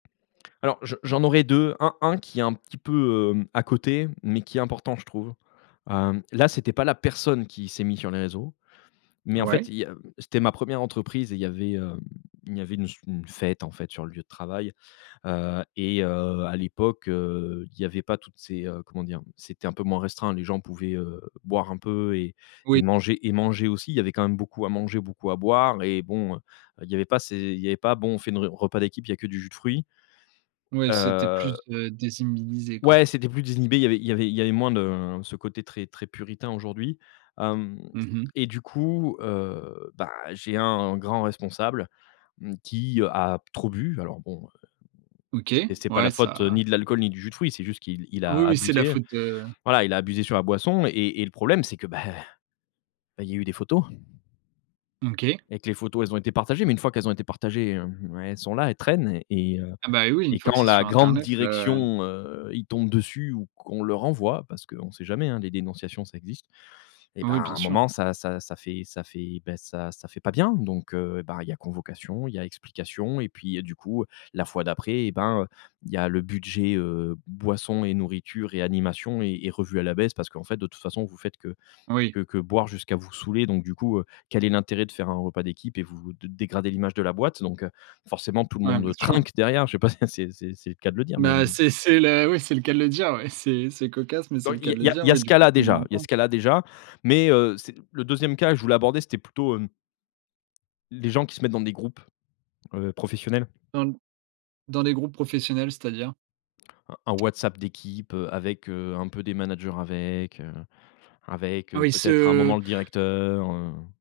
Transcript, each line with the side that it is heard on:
left: Alors je j'en aurais 2, un un qui est un petit peu, hem, à côté, mais qui est important je trouve, hem, là c'était pas la personne qui s'est mis sur les réseaux, mais en fait
right: Ouais.
left: il y a c'était ma 1re entreprise et il y avait, hem il y avait une s une fête, en fait, sur le lieu de travail, heu et heu, à l'époque heu, il y avait pas toutes ces heu comment dire, c'était un peu moins restreint, les gens pouvaient, heu, boire un peu et
right: Oui.
left: manger et manger aussi, il y avait quand même beaucoup à manger, beaucoup à boire et bon, heu, il y avait pas ces il y avait bon on fait une re repas d'équipe, il y a que du jus de fruit
right: Ouais c'était plus,
left: heu
right: heu désinhibé, quoi?
left: Ouais, c'était plus désinhibé, il y avait il y avait il y avait moins de, heu, ce côté, très, très puritain aujourd'hui, hem
right: Mmh mh.
left: et du coup, heu, bah, j'ai un grand responsable, mmh, qui, heu, a trop bu, alors bon, heu,
right: OK,
left: et c'est pas la
right: ouais,
left: faute
right: ça?
left: ni de l'alcool ni du jus de fruits, c'est juste qu'il il
right: Ah oui,
left: a
right: oui ,c'est la
left: abusé,
right: faute, heu
left: voilà, il a abusé sur la boisson et et et le problème c'est que, bah, bah, il y a eu des photos
right: OK.
left: et que les photos, elles ont été partagées, mais une fois qu'elles ont été partagées, hem, ouais, elles sont là, elles traînent et heu
right: Ah bah, heu, oui, une
left: et
right: fois que
left: quand
right: c'est
left: la
right: sur
left: grande
right: internet, heu
left: direction, heu, ils tombent dessus ou qu'on leur envoie parce qu'on sait jamais, hein, les dénonciations ça existe et
right: Oh
left: bah, à
right: oui, bien
left: un
right: sûr.
left: moment ça ça ça fait ça fait bah, ça ça fait pas bien, donc heu, ben, il y a convocation, il y a explication et puis, heu, du coup, la fois d'après, eh ben, heu, il y a le budget, heu, boissons et nourritures et animations est est revus à la baisse parce qu'en fait: «De toute façon, heu, vous faites que
right: Oui.
left: que que boire jusqu'à vous saouler, donc du coup, heu, quel est l'intérêt de faire un repas d'équipe et vous de dégrader l'image de la boîte?» donc, heu, forcément, tout le
right: Ouais,
left: monde,
right: bien
left: heu,
right: sûr.
left: trinque derrière, je sais pas si c'est c'est c'est le cas de le dire, mais
right: Bah,
left: heu
right: c'est c'est le oui, c'est le cas de le dire, ouais. C'est c'est cocasse, mais c'est
left: Dans
right: le
left: il
right: cas
left: y a
right: de
left: il
right: le
left: y a
right: dire,
left: il y a
right: oui,
left: ce
right: du coup
left: cas-là, déjà il y a ce
right: [unintelligible]
left: cas-là, déjà, mais heu, c'est le 2e cas je voulais aborder c'était plutôt, hem les gens qui se mettent dans des groupes, heu, professionnels.
right: Dans dans les groupes professionnels, c'est-à-dire?
left: Un un WhatsApp d'équipe, heu, avec, heu, un peu des managers avec, heu, avec, heu,
right: Oui,
left: peut-être à un moment
right: ce
left: le directeur, heu